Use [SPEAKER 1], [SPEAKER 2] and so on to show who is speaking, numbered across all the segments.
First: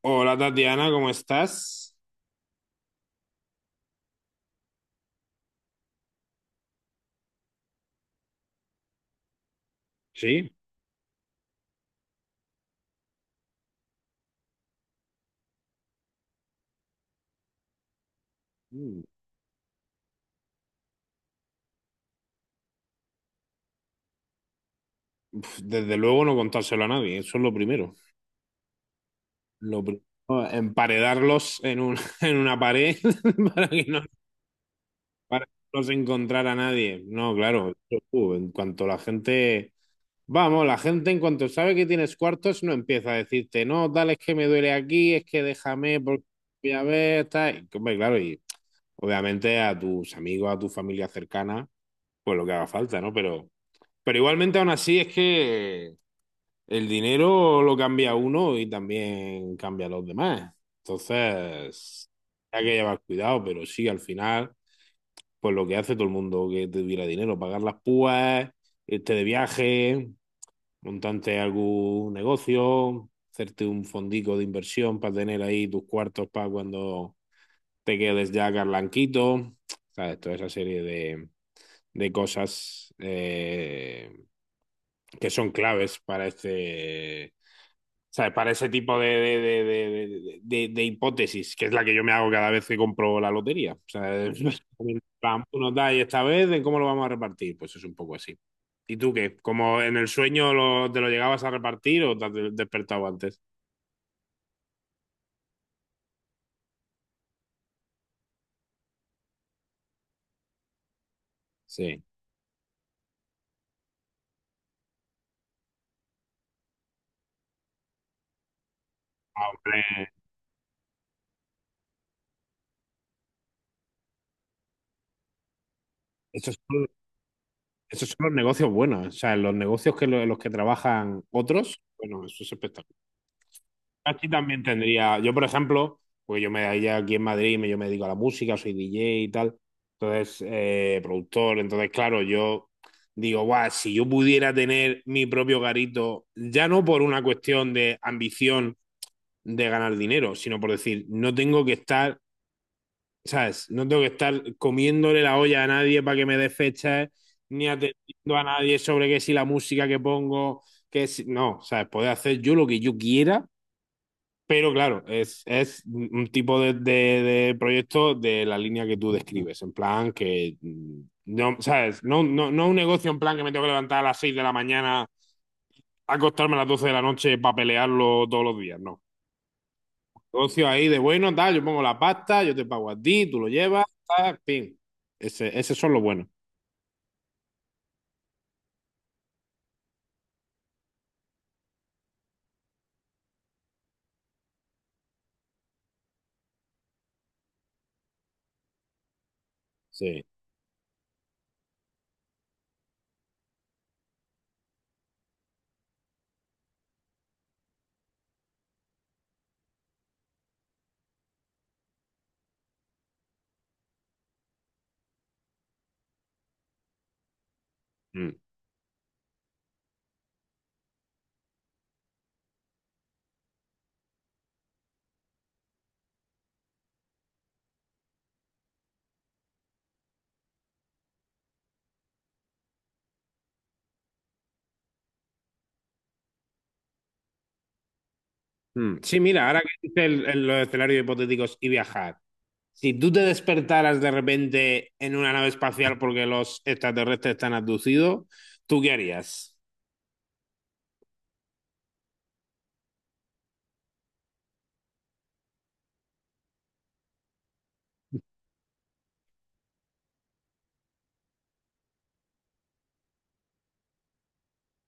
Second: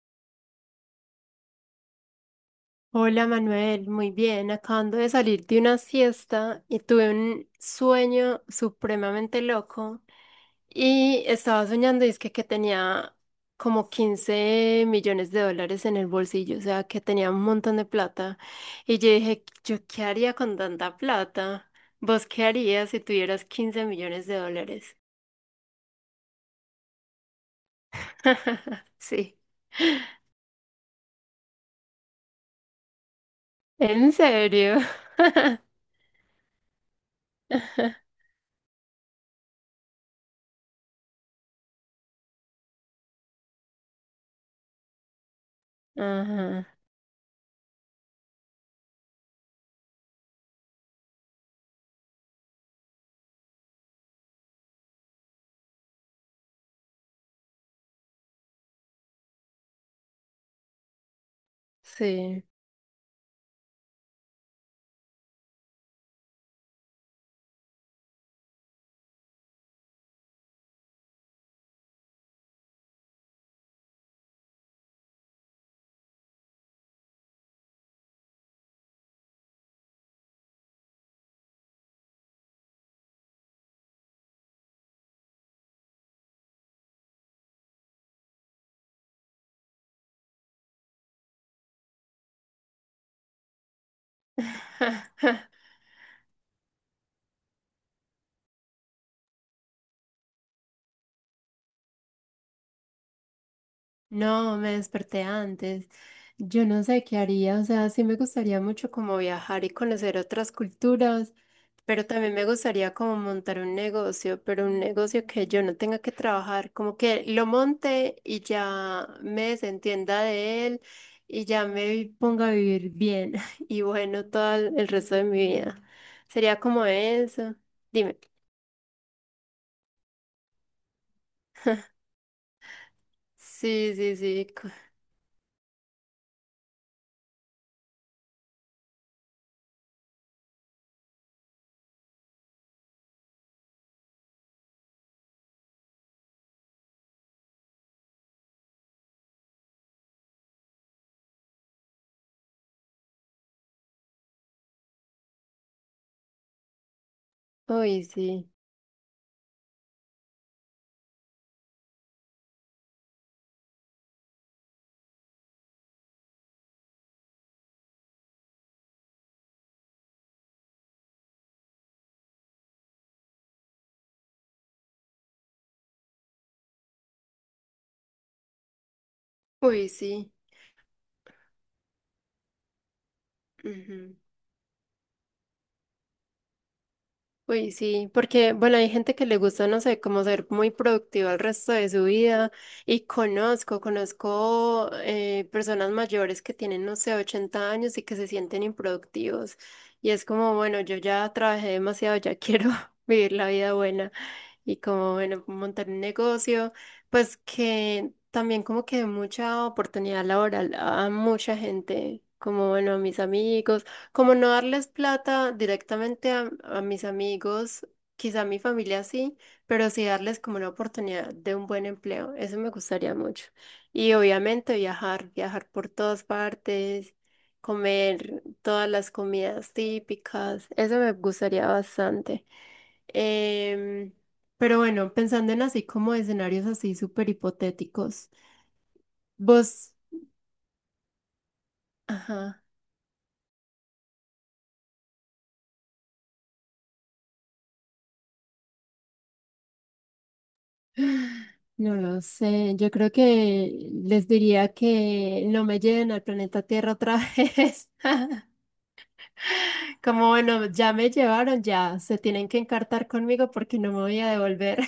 [SPEAKER 1] Hola Tatiana, ¿cómo estás?
[SPEAKER 2] Hola Manuel, muy bien. Acabando de salir de una siesta y tuve un sueño supremamente loco
[SPEAKER 1] Sí.
[SPEAKER 2] y estaba soñando y es que tenía como 15 millones de dólares en el bolsillo, o sea que tenía un montón de plata y
[SPEAKER 1] Mm.
[SPEAKER 2] yo dije, ¿yo qué haría con tanta plata? ¿Vos qué harías si tuvieras 15 millones de dólares?
[SPEAKER 1] Pf, desde luego no contárselo a nadie, eso es lo primero.
[SPEAKER 2] Sí,
[SPEAKER 1] Lo pri- no, emparedarlos en una pared para que no,
[SPEAKER 2] en serio.
[SPEAKER 1] para que no se encontrara nadie. No, claro, eso, en cuanto la gente, vamos, la gente en cuanto sabe que tienes cuartos no empieza a decirte, no, tal, es que me duele aquí, es que déjame porque voy
[SPEAKER 2] Ajá,
[SPEAKER 1] a ver, tal. Y, hombre, claro, y obviamente a tus amigos, a tu familia cercana, pues lo que haga falta, ¿no? Pero igualmente aún así es que el dinero lo cambia uno y también cambia a los demás. Entonces,
[SPEAKER 2] sí.
[SPEAKER 1] hay que llevar cuidado, pero sí, al final, pues lo que hace todo el mundo que tuviera dinero, pagar las púas, irte de viaje, montarte algún negocio, hacerte un fondico de inversión para tener ahí tus cuartos para cuando te quedes ya blanquito, ¿sabes? Toda esa serie de cosas que son claves para este. ¿Sabes? Para ese tipo de hipótesis, que es la que yo me hago cada vez que compro la lotería. O sea, en plan, tú nos da y esta vez, ¿en cómo lo vamos a repartir? Pues es un poco así. ¿Y tú qué? ¿Como en el sueño te lo llegabas a repartir o te has despertado antes?
[SPEAKER 2] No, me desperté antes. Yo no sé qué haría, o sea, sí me gustaría mucho como viajar y conocer otras culturas,
[SPEAKER 1] Sí.
[SPEAKER 2] pero también me gustaría como montar un negocio, pero un negocio que yo no tenga que trabajar, como que lo monte y ya
[SPEAKER 1] Ah,
[SPEAKER 2] me
[SPEAKER 1] hombre,
[SPEAKER 2] desentienda de él y ya me ponga a vivir bien y bueno, todo el resto de mi vida.
[SPEAKER 1] esto es
[SPEAKER 2] Sería como eso.
[SPEAKER 1] Esos
[SPEAKER 2] Dime.
[SPEAKER 1] son los negocios buenos, o sea, los negocios que los que trabajan otros, bueno, eso es espectacular.
[SPEAKER 2] Sí, sí,
[SPEAKER 1] Aquí
[SPEAKER 2] sí.
[SPEAKER 1] también tendría, yo por ejemplo, pues yo me daría aquí en Madrid, yo me dedico a la música, soy DJ y tal, entonces, productor, entonces, claro, yo digo, guau, si yo pudiera tener mi propio garito, ya no por una cuestión de ambición de ganar dinero, sino por decir, no tengo que estar, ¿sabes? No tengo que estar comiéndole la olla a nadie para que me dé fechas, ni
[SPEAKER 2] Uy,
[SPEAKER 1] atendiendo a
[SPEAKER 2] sí.
[SPEAKER 1] nadie sobre que si la música que pongo, que si... No, ¿sabes? Poder hacer yo lo que yo quiera, pero claro, es un tipo de proyecto de la línea que tú describes, en plan que... No, ¿sabes? No, no, no un negocio en plan que me tengo que levantar a las 6 de la mañana, acostarme a las 12 de la noche para pelearlo todos los días, no.
[SPEAKER 2] Uy, sí.
[SPEAKER 1] Negocio ahí de bueno, tal, yo pongo la pasta, yo te pago a ti, tú lo llevas,
[SPEAKER 2] Ujú.
[SPEAKER 1] tal, pin. Esos son los buenos.
[SPEAKER 2] Uy, sí, porque bueno, hay gente que le gusta, no sé, como ser muy productiva el resto de su vida y conozco personas mayores que tienen, no sé, 80 años y que se sienten improductivos y
[SPEAKER 1] Sí.
[SPEAKER 2] es como, bueno, yo ya trabajé demasiado, ya quiero vivir la vida buena y como, bueno, montar un negocio, pues que también como que mucha oportunidad laboral a mucha gente, como, bueno, a mis amigos, como no darles plata directamente a mis amigos,
[SPEAKER 1] Mm.
[SPEAKER 2] quizá a mi familia sí, pero sí darles como una oportunidad de un buen empleo, eso me gustaría mucho. Y obviamente viajar, viajar por todas partes. Comer todas las comidas típicas, eso me gustaría bastante. Em, pero bueno, pensando en así como escenarios así súper hipotéticos,
[SPEAKER 1] Mm. Sí, mira, ahora que
[SPEAKER 2] vos,
[SPEAKER 1] dices los escenarios hipotéticos y viajar.
[SPEAKER 2] ajá,
[SPEAKER 1] Si tú te despertaras de repente en una nave espacial porque los extraterrestres están abducidos, ¿tú qué harías?
[SPEAKER 2] no lo sé, yo creo que les diría que no me lleven al planeta Tierra otra vez. Como bueno, ya me llevaron, ya se tienen que encartar conmigo porque no me voy a devolver.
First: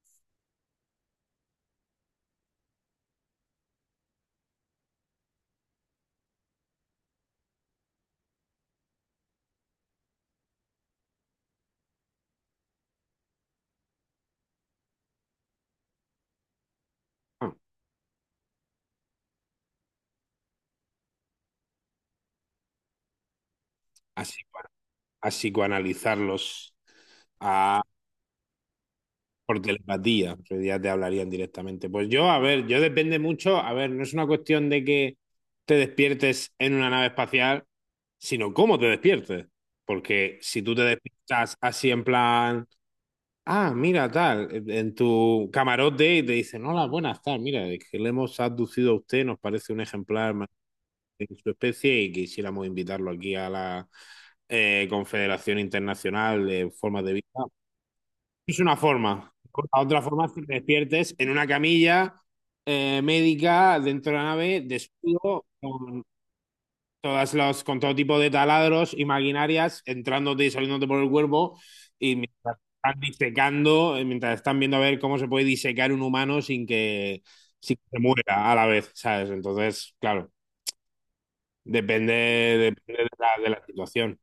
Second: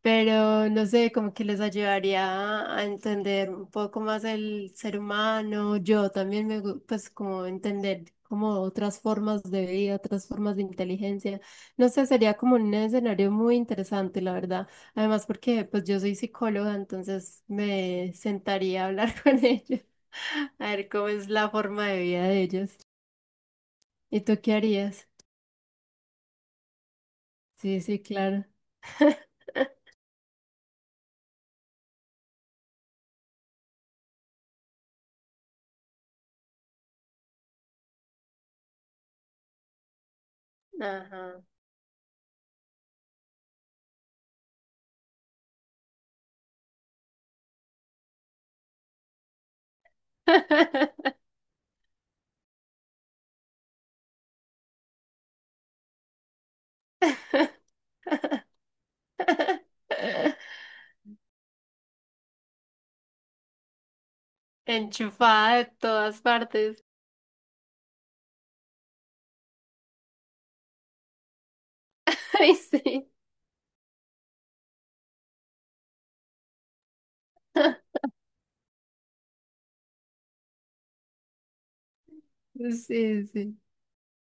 [SPEAKER 2] Pero no sé, como que les ayudaría a entender un poco más el ser humano. Yo también me, pues como entender como otras formas de vida, otras formas de inteligencia. No sé, sería como un escenario muy interesante, la verdad. Además, porque pues yo soy psicóloga, entonces
[SPEAKER 1] Ah,
[SPEAKER 2] me sentaría a hablar con ellos, a ver cómo es la forma de vida de ellos. ¿Y tú
[SPEAKER 1] así,
[SPEAKER 2] qué harías?
[SPEAKER 1] así analizarlos.
[SPEAKER 2] Sí,
[SPEAKER 1] Ah.
[SPEAKER 2] sí, claro.
[SPEAKER 1] Por telepatía, en realidad te hablarían directamente. Pues yo, a ver, yo depende mucho, a ver, no es una cuestión de que te despiertes en una nave espacial, sino cómo te despiertes. Porque si tú te
[SPEAKER 2] Ajá.
[SPEAKER 1] despiertas así en plan, ah, mira, tal, en tu camarote y te dicen, hola, buenas, tal, mira, es que le hemos abducido a usted, nos parece un ejemplar más de su especie y quisiéramos invitarlo aquí a la Confederación Internacional de Formas de Vida, es una forma. La otra forma es que te despiertes en una camilla médica dentro de la nave, desnudo,
[SPEAKER 2] Enchufada de
[SPEAKER 1] con
[SPEAKER 2] todas partes.
[SPEAKER 1] con todo tipo de taladros y maquinarias entrándote y saliéndote por el cuerpo y
[SPEAKER 2] Ay,
[SPEAKER 1] mientras están
[SPEAKER 2] sí.
[SPEAKER 1] disecando, mientras están viendo a ver cómo se puede disecar un humano sin que, sin que se muera a la vez, ¿sabes? Entonces, claro, depende de
[SPEAKER 2] Sí,
[SPEAKER 1] la, de
[SPEAKER 2] sí.
[SPEAKER 1] la situación.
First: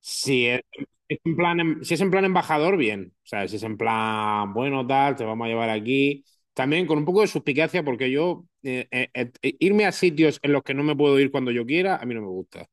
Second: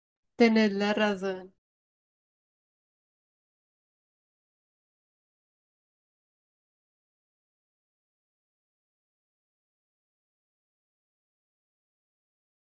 [SPEAKER 1] Si es,
[SPEAKER 2] Tenés la
[SPEAKER 1] es en
[SPEAKER 2] razón.
[SPEAKER 1] plan, em- si es en plan embajador, bien. O sea, si es en plan, bueno, tal, te vamos a llevar aquí. También con un poco de suspicacia, porque yo irme a sitios en los que no me puedo ir cuando yo quiera, a mí no me gusta.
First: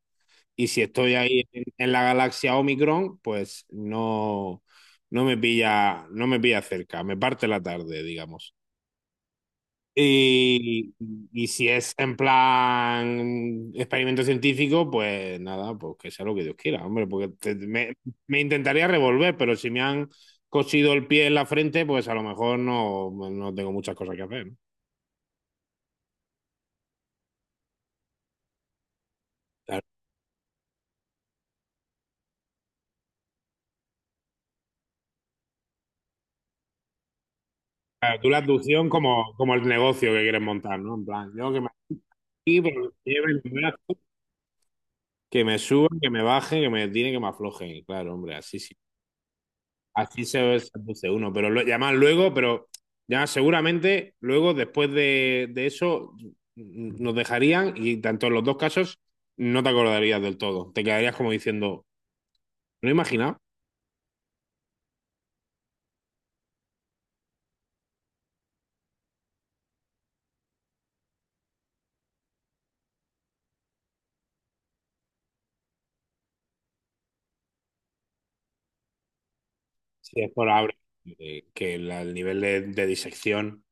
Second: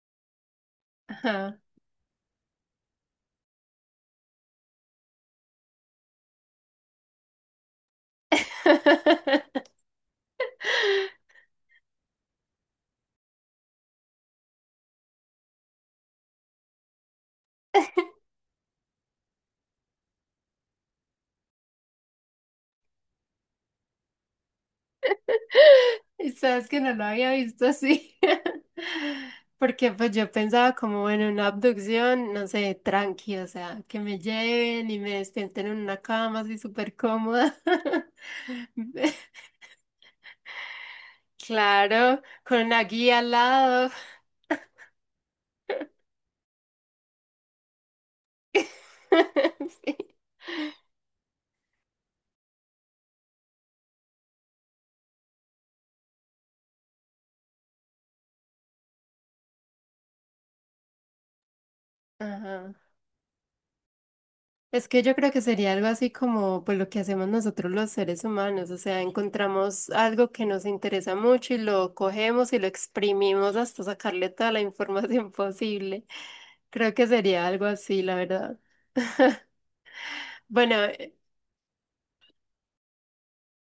[SPEAKER 1] Y si estoy ahí
[SPEAKER 2] Ajá.
[SPEAKER 1] en la galaxia Omicron, pues no, no me pilla cerca, me parte la tarde, digamos. Y, y si es en plan experimento científico, pues nada, pues que sea lo que Dios quiera, hombre, porque me intentaría revolver, pero si me han cosido el pie en la frente, pues a lo mejor no, no tengo muchas cosas que hacer, ¿no?
[SPEAKER 2] Y sabes que no lo había visto así.
[SPEAKER 1] Claro,
[SPEAKER 2] Porque pues yo pensaba como, bueno, una abducción, no sé, tranqui, o sea, que me lleven y me despierten en una cama así súper cómoda.
[SPEAKER 1] claro, tú la abducción como, como el negocio que quieres montar, ¿no? En plan, yo que me
[SPEAKER 2] Claro, con
[SPEAKER 1] aquí,
[SPEAKER 2] una
[SPEAKER 1] pero que me
[SPEAKER 2] guía al
[SPEAKER 1] lleven,
[SPEAKER 2] lado.
[SPEAKER 1] que me suban, que me bajen, que me tiren, que me aflojen. Claro, hombre, así sí.
[SPEAKER 2] Sí.
[SPEAKER 1] Así se puse uno, y además luego, pero ya seguramente luego después de eso nos dejarían, y tanto en los dos casos no te acordarías del todo. Te quedarías como diciendo,
[SPEAKER 2] Ajá.
[SPEAKER 1] no imaginaba
[SPEAKER 2] Es que yo creo que sería algo así como pues lo que hacemos nosotros los seres humanos, o sea, encontramos algo que nos interesa mucho y lo cogemos y lo exprimimos hasta sacarle toda la información posible. Creo que sería algo así, la verdad.
[SPEAKER 1] si es probable
[SPEAKER 2] Bueno,
[SPEAKER 1] que el nivel de disección.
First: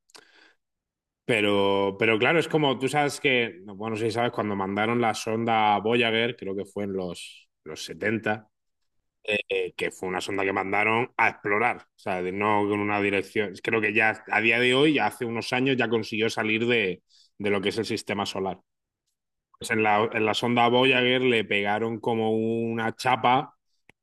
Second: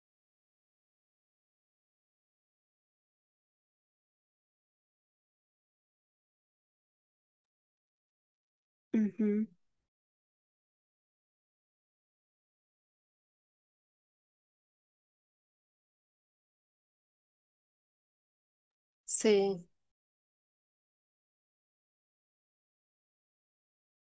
[SPEAKER 1] Pero claro, es como tú sabes que, bueno, no sé si sabes, cuando mandaron la sonda Voyager, creo que fue en los 70,
[SPEAKER 2] ujú,
[SPEAKER 1] que fue una sonda que mandaron a explorar, o sea, no con una dirección. Creo que ya a día de hoy, ya hace unos años, ya consiguió salir de lo que es el sistema solar.
[SPEAKER 2] sí,
[SPEAKER 1] Pues en la sonda Voyager le pegaron como una chapa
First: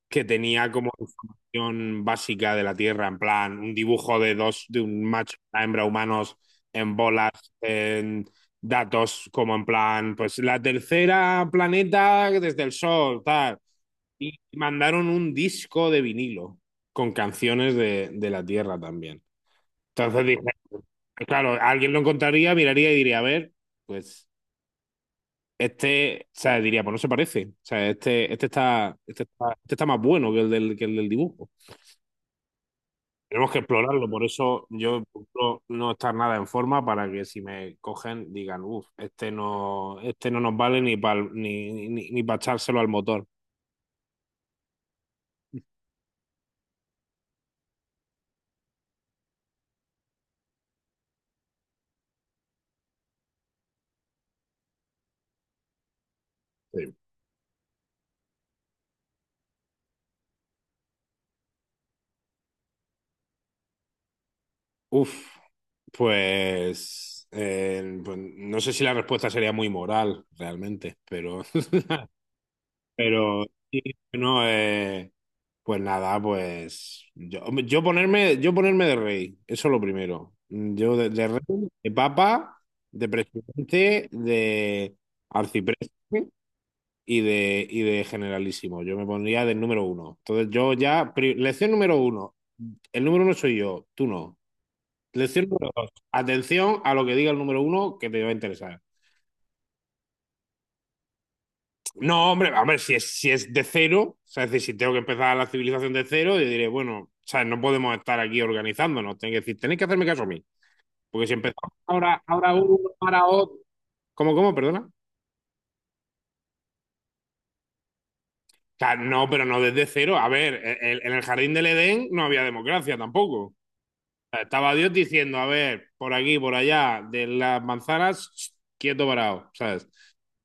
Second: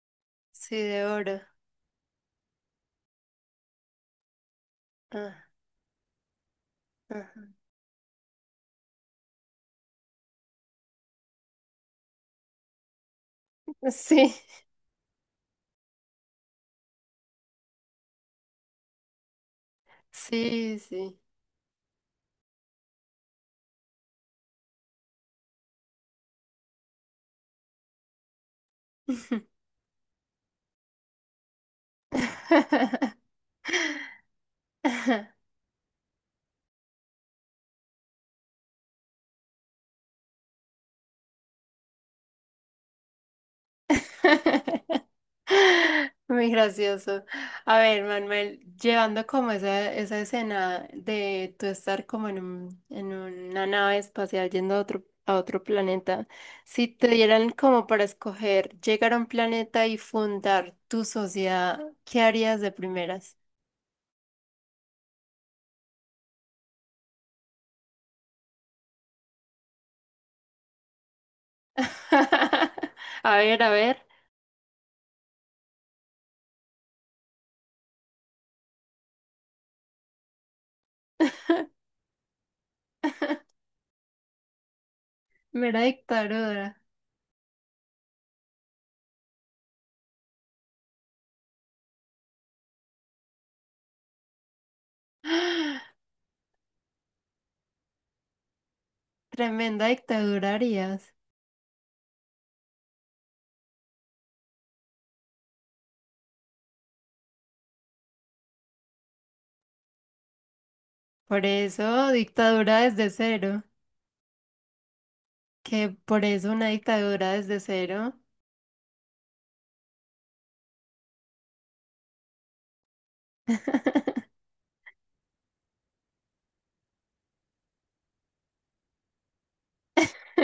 [SPEAKER 1] que tenía
[SPEAKER 2] sí,
[SPEAKER 1] como
[SPEAKER 2] de oro.
[SPEAKER 1] información básica de la Tierra, en plan, un dibujo de dos, de un macho y
[SPEAKER 2] Ah,
[SPEAKER 1] una hembra humanos en bolas,
[SPEAKER 2] ajá.
[SPEAKER 1] en datos como en plan, pues la tercera planeta desde el Sol, tal.
[SPEAKER 2] Sí,
[SPEAKER 1] Y mandaron un disco de vinilo con canciones de la Tierra también. Entonces dije,
[SPEAKER 2] sí,
[SPEAKER 1] pues
[SPEAKER 2] sí.
[SPEAKER 1] claro, alguien lo encontraría, miraría y diría, a ver, pues este, o sea, diría, pues no se parece. O sea, este, este está, este está, este está más bueno que el del dibujo. Tenemos que explorarlo, por eso yo procuro no estar nada en forma para que si me cogen digan, uff, este no nos vale ni para ni pa echárselo al motor.
[SPEAKER 2] Muy gracioso. A ver, Manuel, llevando como esa escena de tú estar como en un, en una nave espacial yendo a otro planeta, si
[SPEAKER 1] Sí.
[SPEAKER 2] te dieran como para escoger llegar a un planeta y fundar tu sociedad, ¿qué harías de primeras?
[SPEAKER 1] Uf. Pues, pues no sé si la respuesta sería muy moral realmente, pero,
[SPEAKER 2] A
[SPEAKER 1] pero
[SPEAKER 2] ver, a
[SPEAKER 1] sí,
[SPEAKER 2] ver.
[SPEAKER 1] no, pues nada, pues yo, hombre, yo ponerme de rey, eso es lo primero. Yo de rey, de papa, de presidente, de
[SPEAKER 2] Mera
[SPEAKER 1] arcipreste
[SPEAKER 2] dictadura.
[SPEAKER 1] y de generalísimo. Yo me pondría del número uno. Entonces yo ya, lección número uno, el número uno soy yo, tú no. Les cierro dos. Atención a lo que diga el número uno que te va a interesar.
[SPEAKER 2] Tremenda dictadura harías.
[SPEAKER 1] No, hombre, hombre, si es, de cero, o sea, es decir, si tengo que empezar la civilización de cero, yo diré, bueno, o sea, no podemos estar aquí organizándonos. Tengo que decir, tenéis que hacerme caso a mí. Porque si
[SPEAKER 2] Por
[SPEAKER 1] empezamos
[SPEAKER 2] eso,
[SPEAKER 1] ahora, ahora uno,
[SPEAKER 2] dictadura desde
[SPEAKER 1] ahora otro.
[SPEAKER 2] cero.
[SPEAKER 1] ¿Cómo, cómo? Perdona. O
[SPEAKER 2] Que por eso una dictadura desde cero.
[SPEAKER 1] sea, no, pero no desde cero. A ver, en el jardín del Edén no había democracia tampoco. Estaba Dios diciendo, a ver, por aquí, por allá, de las manzanas, quieto parado, ¿sabes?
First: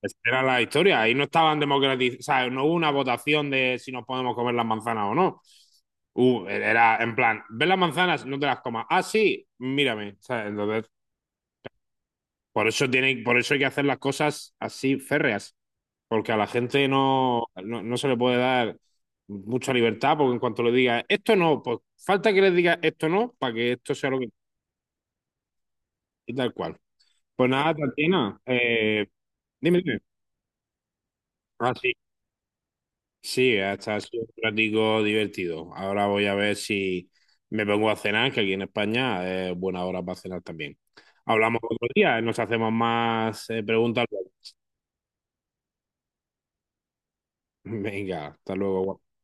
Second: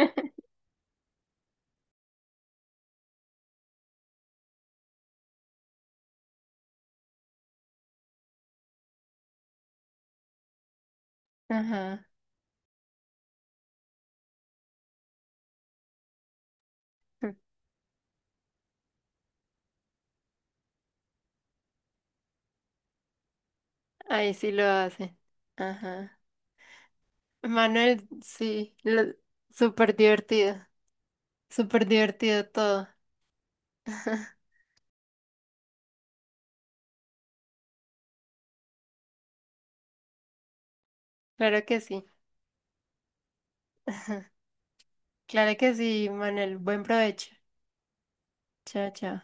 [SPEAKER 1] Esa era la historia. Ahí no estaban democratizados, sabes, no hubo una votación de si nos podemos comer las manzanas o no. Era en plan, ¿ves las manzanas? No te las comas. Ah, sí, mírame. ¿Sabes? Entonces,
[SPEAKER 2] Ajá.
[SPEAKER 1] por eso tiene, por eso hay que hacer las cosas así férreas, porque a la gente no, no, no se le puede dar mucha libertad, porque en cuanto le diga esto no, pues falta que le diga esto no, para que esto sea lo que
[SPEAKER 2] Ahí sí lo hacen. Ajá.
[SPEAKER 1] y tal cual. Pues nada,
[SPEAKER 2] Manuel,
[SPEAKER 1] Tatiana,
[SPEAKER 2] sí, lo-
[SPEAKER 1] dime,
[SPEAKER 2] súper
[SPEAKER 1] dime.
[SPEAKER 2] divertido.
[SPEAKER 1] Ah,
[SPEAKER 2] Súper
[SPEAKER 1] sí,
[SPEAKER 2] divertido todo.
[SPEAKER 1] sí, hasta ha sido un ratico divertido. Ahora voy a ver si me pongo a cenar, que aquí en España es buena hora para cenar también. Hablamos
[SPEAKER 2] Claro que
[SPEAKER 1] otro
[SPEAKER 2] sí.
[SPEAKER 1] día, nos hacemos más preguntas luego.
[SPEAKER 2] Claro que sí, Manuel. Buen provecho.
[SPEAKER 1] Venga, hasta
[SPEAKER 2] Chao,
[SPEAKER 1] luego.
[SPEAKER 2] chao.